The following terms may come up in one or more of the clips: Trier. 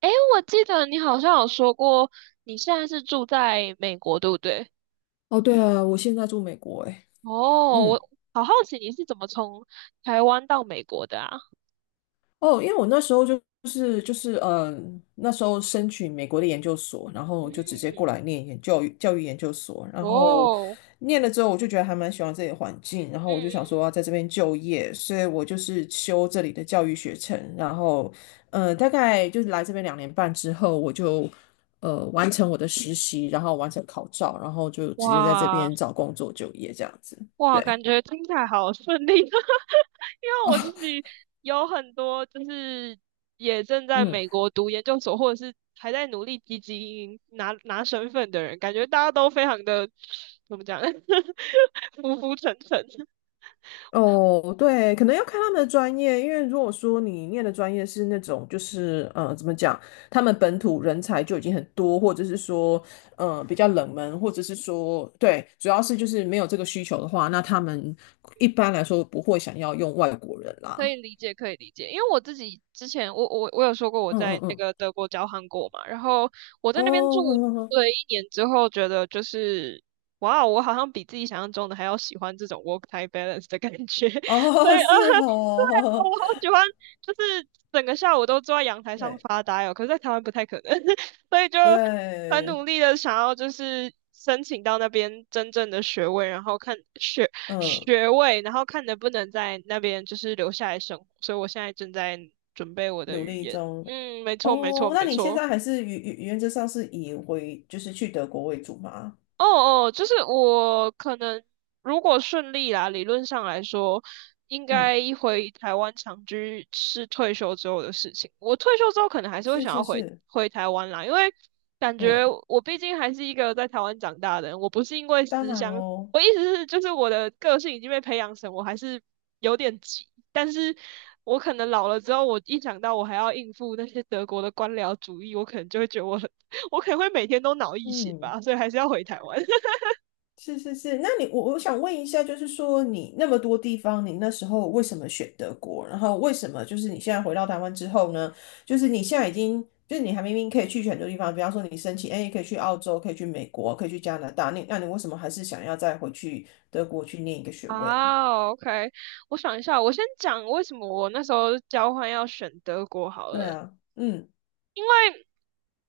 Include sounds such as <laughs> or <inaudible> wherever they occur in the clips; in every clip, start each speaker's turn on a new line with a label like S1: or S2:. S1: 诶，我记得你好像有说过，你现在是住在美国，对不对？
S2: 哦，对啊，我现在住美国诶，
S1: 哦，
S2: 嗯，
S1: 我好好奇你是怎么从台湾到美国的啊？
S2: 哦，因为我那时候就是，那时候申请美国的研究所，然后就直接过
S1: 嗯，
S2: 来念研教育教育研究所，然后
S1: 哦，
S2: 念了之后，我就觉得还蛮喜欢这里的环境，然后
S1: 嗯
S2: 我
S1: 嗯
S2: 就想说
S1: 嗯，
S2: 要在这边就业，所以我就是修这里的教育学程，然后大概就是来这边2年半之后，我就完成我的实习，然后完成考照，然后就直接在这
S1: 哇
S2: 边找工作就业这样子，
S1: 哇，
S2: 对，
S1: 感觉听起来好顺利，<laughs> 因为我自己有很多就是也正在
S2: 嗯。
S1: 美国读研究所，或者是还在努力积极拿身份的人，感觉大家都非常的怎么讲，<laughs> 浮浮沉沉。
S2: 哦，对，可能要看他们的专业，因为如果说你念的专业是那种，就是怎么讲，他们本土人才就已经很多，或者是说，比较冷门，或者是说，对，主要是就是没有这个需求的话，那他们一般来说不会想要用外国人
S1: 可
S2: 啦。
S1: 以理解，可以理解，因为我自己之前，我有说过我
S2: 嗯嗯
S1: 在那
S2: 嗯，
S1: 个德国交换过嘛，然后我在
S2: 哦，
S1: 那边住
S2: <laughs> 呵呵呵，
S1: 了一年之后，觉得就是，哇哦，我好像比自己想象中的还要喜欢这种 work-life balance 的感觉，<laughs>
S2: 哦，<laughs> 是
S1: 我
S2: 哦，
S1: 好喜欢，就是整个下午都坐在阳台
S2: <laughs>
S1: 上
S2: 对
S1: 发呆哦。可是，在台湾不太可能，<laughs> 所以就很
S2: 对，
S1: 努力的想要就是申请到那边真正的学位，然后看学
S2: 嗯，
S1: 学位，然后看能不能在那边就是留下来生活。所以我现在正在准备我的
S2: 努
S1: 语
S2: 力
S1: 言。
S2: 中。
S1: 嗯，没错，没
S2: 哦，
S1: 错，
S2: 那
S1: 没
S2: 你现
S1: 错。
S2: 在还是原则上是以回就是去德国为主吗？
S1: 哦哦，就是我可能如果顺利啦，理论上来说，应
S2: 嗯，
S1: 该一回台湾长居是退休之后的事情。我退休之后可能还是会
S2: 是
S1: 想要
S2: 是
S1: 回
S2: 是，
S1: 回台湾啦，因为感觉
S2: 嗯，
S1: 我毕竟还是一个在台湾长大的人，我不是因为
S2: 当
S1: 思
S2: 然
S1: 乡，
S2: 喽，
S1: 我意思是就是我的个性已经被培养成我还是有点急，但是我可能老了之后，我一想到我还要应付那些德国的官僚主义，我可能就会觉得我很，<laughs> 我可能会每天都脑溢血
S2: 嗯，
S1: 吧，所以还是要回台湾。
S2: 是是是。那你我想问一下，就是说你那么多地方，你那时候为什么选德国？然后为什么就是你现在回到台湾之后呢？就是你现在已经，就是你还明明可以去很多地方，比方说你申请，哎，可以去澳洲，可以去美国，可以去加拿大，你那你为什么还是想要再回去德国去念一个学位啊？
S1: 啊，OK，我想一下，我先讲为什么我那时候交换要选德国好
S2: 对
S1: 了。
S2: 啊，嗯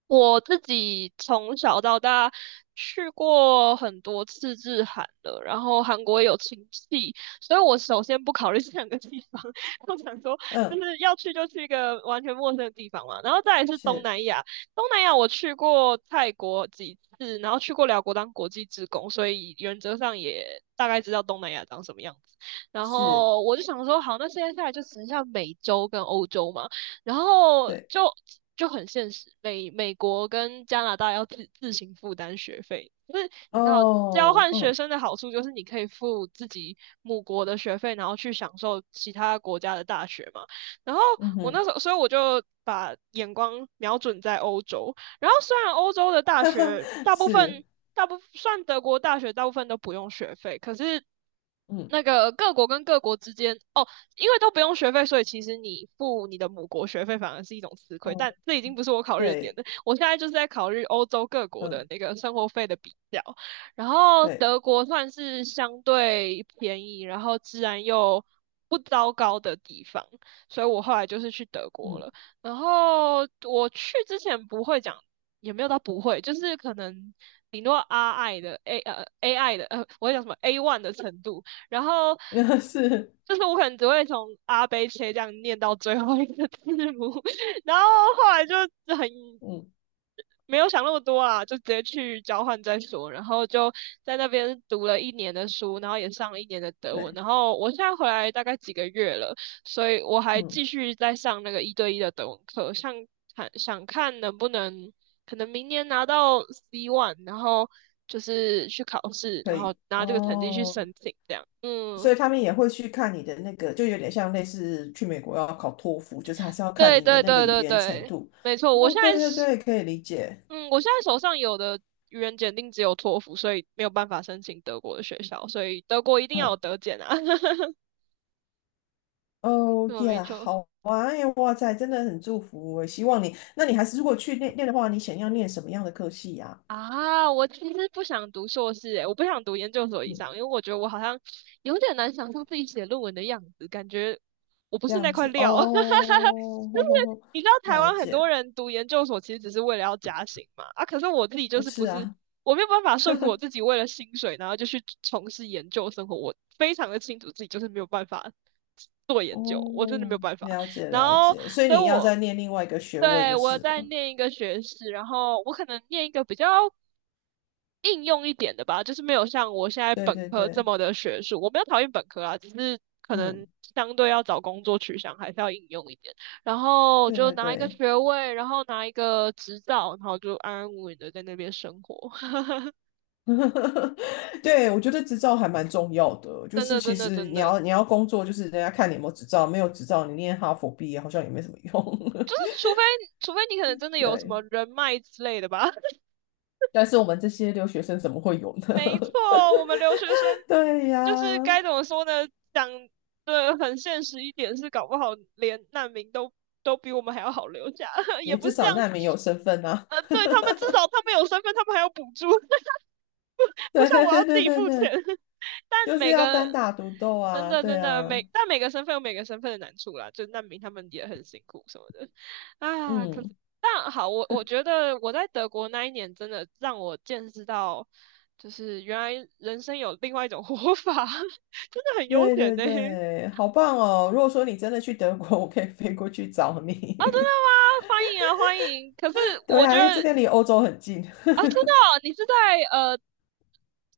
S1: 我自己从小到大去过很多次日韩了，然后韩国也有亲戚，所以我首先不考虑 <laughs> 这两个地方，<laughs> 我想说就
S2: 嗯，
S1: 是要去就去一个完全陌生的地方嘛，然后再来是东
S2: 是
S1: 南亚，东南亚我去过泰国几次，然后去过辽国当国际职工，所以原则上也大概知道东南亚长什么样子。然
S2: 是，
S1: 后我就想说，好，那现在下来就只剩下美洲跟欧洲嘛。然后
S2: 对，
S1: 就很现实，美国跟加拿大要自行负担学费，就是你知道交
S2: 哦，
S1: 换学
S2: 嗯
S1: 生的好处就是你可以付自己母国的学费，然后去享受其他国家的大学嘛。然后
S2: 嗯
S1: 我
S2: 哼，
S1: 那时候，所以我就把眼光瞄准在欧洲。然后虽然欧洲的
S2: <laughs>
S1: 大
S2: 哈哈，
S1: 学大部分
S2: 是。
S1: 大部算德国大学大部分都不用学费，可是
S2: 嗯。
S1: 那个各国跟各国之间，哦，因为都不用学费，所以其实你付你的母国学费反而是一种吃亏。
S2: 哦，
S1: 但这已经不是我考虑的点
S2: 对，
S1: 了，我现在就是在考虑欧洲各国的
S2: 嗯，
S1: 那个生活费的比较。然后
S2: 对，
S1: 德国算是相对便宜，然后治安又不糟糕的地方，所以我后来就是去德国
S2: 嗯，
S1: 了。然后我去之前不会讲，也没有到不会，就是可能顶多 R I 的 A A I 的，我会讲什么 A1 的程度，然后
S2: <laughs> 那是，
S1: 就是我可能只会从阿贝切这样念到最后一个字母，<laughs> 然后后来就很
S2: 嗯，
S1: 没有想那么多啊，就直接去交换再说，然后就在那边读了一年的书，然后也上了一年的德
S2: 对，
S1: 文，然后我现在回来大概几个月了，所以我还
S2: 嗯，
S1: 继续在上那个一对一的德文课，想看能不能可能明年拿到 C1，然后。就是去考试，
S2: 可
S1: 然后
S2: 以，
S1: 拿这个成绩去
S2: 哦，
S1: 申请，这样，嗯。
S2: 所以他们也会去看你的那个，就有点像类似去美国要考托福，就是还是要看
S1: 对
S2: 你的
S1: 对
S2: 那个
S1: 对
S2: 语
S1: 对
S2: 言程
S1: 对，
S2: 度。
S1: 没错。
S2: 哦，对对对，可以理解，
S1: 我现在手上有的语言检定只有托福，所以没有办法申请德国的学校，所以德国一定要有
S2: 嗯，
S1: 德检啊。<laughs> 没
S2: 哦
S1: 错没
S2: 耶，
S1: 错。
S2: 好啊，哎呀，哇塞，真的很祝福我，希望你，那你还是如果去念念的话，你想要念什么样的科系呀、
S1: 啊，我其实不想读硕士，诶，我不想读研究所以
S2: 嗯，
S1: 上，因为我觉得我好像有点难想象自己写论文的样子，感觉我不
S2: 这
S1: 是那
S2: 样
S1: 块
S2: 子，哦，
S1: 料。<laughs>
S2: <laughs>
S1: 就
S2: 吼
S1: 是
S2: 吼吼，
S1: 你知道台
S2: 了
S1: 湾很多
S2: 解，
S1: 人读研究所其实只是为了要加薪嘛，啊，可是我自己就
S2: 不
S1: 是
S2: 是
S1: 不是，
S2: 啊。
S1: 我没有办法说服我自己为了薪水，然后就去从事研究生活，我非常的清楚自己就是没有办法做研究，我真的没有
S2: 哦，
S1: 办法。
S2: 了解
S1: 然
S2: 了
S1: 后
S2: 解，所以
S1: 所以
S2: 你要再
S1: 我
S2: 念另外一个学位
S1: 对
S2: 就
S1: 我
S2: 是
S1: 在
S2: 了。
S1: 念一个学士，然后我可能念一个比较应用一点的吧，就是没有像我现在
S2: 对
S1: 本
S2: 对
S1: 科这
S2: 对，
S1: 么的学术。我没有讨厌本科啊，只是可能
S2: 嗯，
S1: 相对要找工作取向还是要应用一点。然后
S2: 对
S1: 就
S2: 对
S1: 拿一个
S2: 对，
S1: 学位，然后拿一个执照，然后就安安稳稳的在那边生活。<laughs>
S2: <laughs> 对，我觉得执照还蛮重要的，就
S1: 真
S2: 是
S1: 的，
S2: 其
S1: 真的，
S2: 实
S1: 真
S2: 你
S1: 的，
S2: 要你要工作，就是人家看你有没有执照，没有执照你念哈佛毕业好像也没什么用。
S1: 就是除非你可能真的
S2: <laughs>
S1: 有什
S2: 对，
S1: 么人脉之类的吧。<laughs>
S2: 但是我们这些留学生怎么会有呢？
S1: 没错，我们留学生
S2: <laughs> 对
S1: 就是
S2: 呀，
S1: 该怎么说呢？讲的很现实一点是，搞不好连难民都比我们还要好留下，<laughs> 也
S2: 也
S1: 不
S2: 至
S1: 是这
S2: 少
S1: 样，
S2: 难民有身份啊。
S1: 对，他们至少他们有身份，他们还有补助，<laughs> 不
S2: <laughs>
S1: 不
S2: 对
S1: 像
S2: 对
S1: 我要
S2: 对
S1: 自
S2: 对
S1: 己
S2: 对
S1: 付钱。
S2: 对，
S1: <laughs> 但
S2: 就是
S1: 每
S2: 要单
S1: 个
S2: 打独斗
S1: 真
S2: 啊。
S1: 的
S2: 对
S1: 真的
S2: 啊，
S1: 每个身份有每个身份的难处啦，就难民他们也很辛苦什么的啊。可是
S2: 嗯。
S1: 但好，我觉得我在德国那一年真的让我见识到，就是原来人生有另外一种活法，<laughs> 真的很悠
S2: 对
S1: 闲
S2: 对
S1: 呢、啊，真的
S2: 对，好棒哦！如果说你真的去德国，我可以飞过去找
S1: 吗？
S2: 你。
S1: 欢迎啊，欢迎。可是
S2: <laughs> 对
S1: 我觉
S2: 啊，因为这
S1: 得
S2: 边离欧洲很近，
S1: 啊，真的哦你是在呃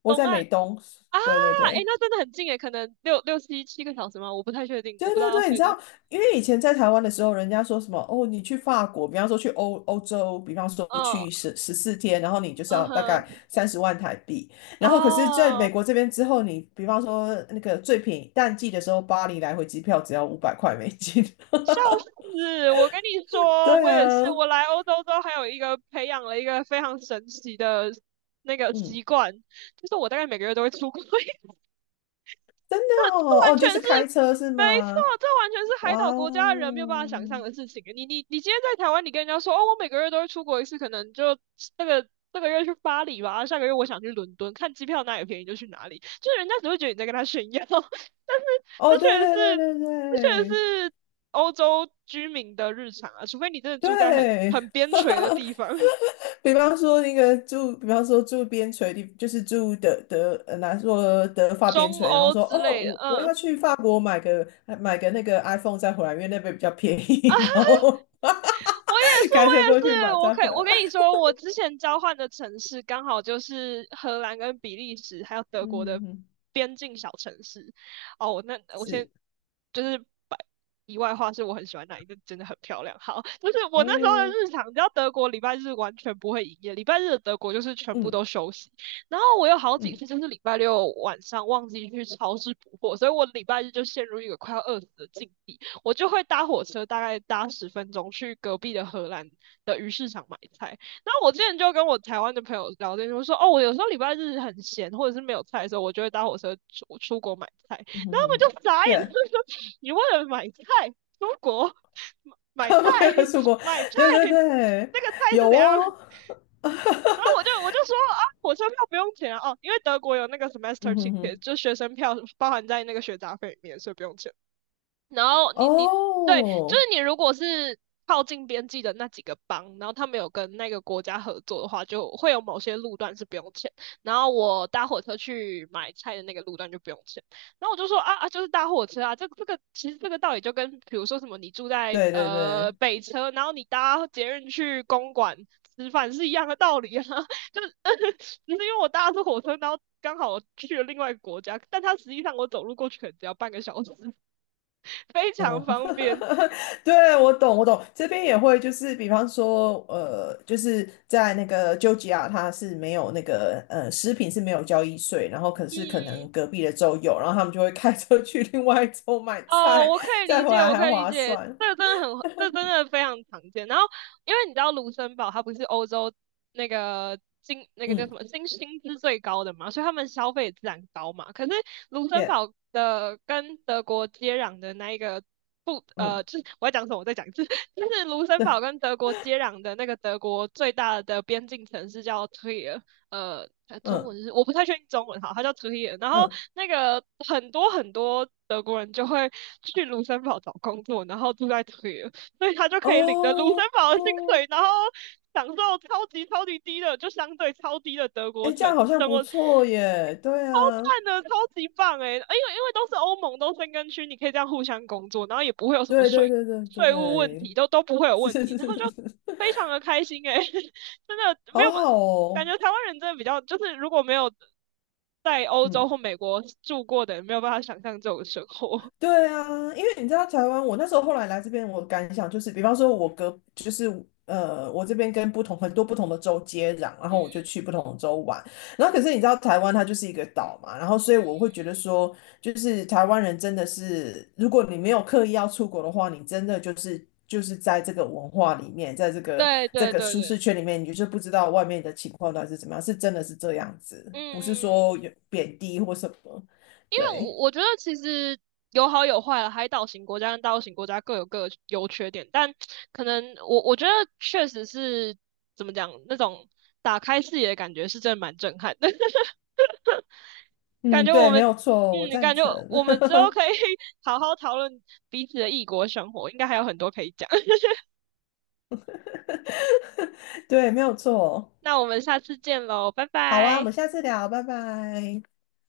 S2: 我
S1: 东
S2: 在
S1: 岸。
S2: 美东。
S1: 啊，
S2: 对对
S1: 哎，
S2: 对，
S1: 那真的很近诶，可能六六七七个小时吗？我不太确定，
S2: 对
S1: 我不知道
S2: 对
S1: 要
S2: 对，你
S1: 飞
S2: 知
S1: 多。
S2: 道，因为以前在台湾的时候，人家说什么哦，你去法国，比方说去欧洲，比方说去
S1: 嗯
S2: 14天，然后你就是
S1: 嗯
S2: 要大概
S1: 哼，
S2: 30万台币。然后可是在美
S1: 哦，
S2: 国这边之后，你比方说那个最便宜淡季的时候，巴黎来回机票只要500块美金。<laughs>
S1: 笑死！我跟你说，
S2: 对
S1: 我也是，
S2: 啊，
S1: 我来欧洲之后，还有一个培养了一个非常神奇的那个
S2: 嗯。
S1: 习惯，就是我大概每个月都会出国 <laughs>
S2: 真的
S1: 这
S2: 哦，
S1: 完
S2: 哦，
S1: 全
S2: 就是
S1: 是
S2: 开车是
S1: 没错，
S2: 吗？
S1: 这完全是海
S2: 哇
S1: 岛
S2: 哦，
S1: 国家的人没有办法想象的事情。你今天在台湾，你跟人家说哦，我每个月都会出国一次，可能就那个这个月去巴黎吧，下个月我想去伦敦，看机票哪里便宜就去哪里，就是人家只会觉得你在跟他炫耀。<laughs> 但是
S2: 哦，
S1: 这确
S2: 对
S1: 实
S2: 对对
S1: 是，
S2: 对
S1: 这确实
S2: 对
S1: 是欧洲居民的日常啊，除非你真的住在很
S2: 对，
S1: 很边
S2: <laughs>
S1: 陲的地方，
S2: 比方说那个住，比方说住边陲地，就是住德德，呃，拿说德
S1: <laughs>
S2: 法边
S1: 中
S2: 陲，然后
S1: 欧
S2: 说
S1: 之
S2: 哦，
S1: 类的，
S2: 我
S1: 嗯。
S2: 要去法国买个那个 iPhone 再回来，因为那边比较便宜，<laughs> 然后
S1: 我也
S2: <laughs>
S1: 是，
S2: 开
S1: 我
S2: 车
S1: 也
S2: 过去
S1: 是，
S2: 买再回
S1: 我
S2: 来。
S1: 跟你说，我之前交换的城市刚好就是荷兰跟比利时还有德
S2: 嗯
S1: 国的
S2: 哼哼，
S1: 边境小城市。哦，那我先
S2: 是，
S1: 就是把题外话，是我很喜欢哪一个，那真的很漂亮。好，就是我那时候的
S2: 哦，
S1: 日常，你知道德国礼拜日完全不会营业，礼拜日的德国就是全部
S2: 嗯
S1: 都休息。然后我有好几
S2: 嗯
S1: 次就是礼拜六晚上忘记去超市补货，所以我礼拜日就陷入一个快要饿死的境地。我就会搭火车，大概搭10分钟去隔壁的荷兰的鱼市场买菜。那我之前就跟我台湾的朋友聊天，就说哦，我有时候礼拜日很闲，或者是没有菜的时候，我就会搭火车出国买菜。然
S2: 嗯
S1: 后
S2: 哼哼
S1: 他
S2: 哼
S1: 们就傻眼，他们说你为了买菜出国
S2: <laughs>
S1: 买
S2: 他
S1: 菜
S2: 们为了出国，
S1: 买菜，
S2: 对对对，
S1: 那个菜是
S2: 有
S1: 怎样？
S2: 哦，
S1: 然后我就说啊，火车票不用钱啊，哦，因为德国有那个 semester
S2: 嗯哼
S1: ticket，
S2: 哼，
S1: 就学生票包含在那个学杂费里面，所以不用钱。然后你对，就是
S2: 哦，
S1: 你如果是靠近边际的那几个邦，然后他没有跟那个国家合作的话，就会有某些路段是不用钱。然后我搭火车去买菜的那个路段就不用钱。然后我就说啊啊，就是搭火车啊，这个其实这个道理就跟比如说什么你住在
S2: 对对对，
S1: 北车，然后你搭捷运去公馆吃饭是一样的道理啊，<laughs> 就是<laughs> 只是因为我搭的是火车，然后刚好我去了另外一个国家，但它实际上我走路过去可能只要半个小时。<laughs> 非常
S2: 哦，
S1: 方便。
S2: <laughs> 对，我懂我懂，这边也会就是，比方说，就是在那个丘吉亚，它是没有那个食品是没有交易税，然后可是可
S1: 嗯，
S2: 能隔壁的州有，然后他们就会开车去另外一州买
S1: 哦，
S2: 菜，
S1: 我可以
S2: 再
S1: 理
S2: 回
S1: 解，
S2: 来
S1: 我
S2: 还
S1: 可以理
S2: 划
S1: 解，
S2: 算，
S1: 这真的非常常见。然后，因为你知道卢森堡它不是欧洲那个金那个叫什
S2: 嗯，
S1: 么薪资最高的嘛，所以他们消费自然高嘛。可是卢森
S2: 耶，
S1: 堡的跟德国接壤的那一个不呃，
S2: 嗯，
S1: 就是我要讲什么，我再讲一次，<laughs> 就是卢森
S2: 对，
S1: 堡跟德国接壤的那个德国最大的边境城市叫 Trier，中
S2: 嗯
S1: 文是我不太确定中文，好，它叫 Trier。然
S2: 嗯，
S1: 后
S2: 嗯
S1: 那个很多很多德国人就会，去卢森堡找工作，然后住在这里，所以他就可以领着卢森
S2: 哦。
S1: 堡的薪水，然后享受超级超级低的，就相对超低的德国
S2: 哎，这
S1: 城
S2: 样好像
S1: 生
S2: 不
S1: 活，超
S2: 错耶。对啊，
S1: 赞的，超级棒诶、因为都是欧盟，都申根区，你可以这样互相工作，然后也不会有什么
S2: 对对
S1: 税
S2: 对对
S1: 税务问题，
S2: 对，
S1: 都不会
S2: <laughs>
S1: 有
S2: 是
S1: 问
S2: 是
S1: 题，
S2: 是
S1: 然
S2: 是，
S1: 后就
S2: 是
S1: 非常的开心诶、<laughs> 真的没
S2: 好
S1: 有
S2: 好
S1: 感
S2: 哦。
S1: 觉台湾人真的比较，就是如果没有在欧洲或
S2: 嗯。
S1: 美国住过的，没有办法想象这种生活。
S2: 对啊，因为你知道台湾，我那时候后来来这边，我感想就是，比方说，我隔就是呃，我这边跟不同很多不同的州接壤，然
S1: 嗯
S2: 后我就
S1: 嗯
S2: 去不同的州玩。然后可是你知道台湾它就是一个岛嘛，然后所以我
S1: 嗯，
S2: 会觉得说，就是台湾人真的是，如果你没有刻意要出国的话，你真的就是在这个文化里面，在这个
S1: 对
S2: 这
S1: 对
S2: 个
S1: 对
S2: 舒适
S1: 对，
S2: 圈里面，你就是不知道外面的情况到底是怎么样，是真的是这样子，
S1: 嗯
S2: 不是
S1: 嗯嗯，
S2: 说有贬低或什么，
S1: 因为我
S2: 对。
S1: 我觉得其实有好有坏了，海岛型国家跟大陆型国家各有各的优缺点，但可能我觉得确实是怎么讲，那种打开视野的感觉是真的蛮震撼的，<laughs> 感
S2: 嗯，
S1: 觉
S2: 对，
S1: 我
S2: 没
S1: 们
S2: 有错，我赞
S1: 感觉
S2: 成。
S1: 我们之后可以
S2: <laughs>
S1: <laughs> 好好讨论彼此的异国生活，应该还有很多可以讲。<laughs>
S2: 对，没有错。
S1: 那我们下次见喽，拜
S2: 好啊，我
S1: 拜。
S2: 们下次聊，拜拜。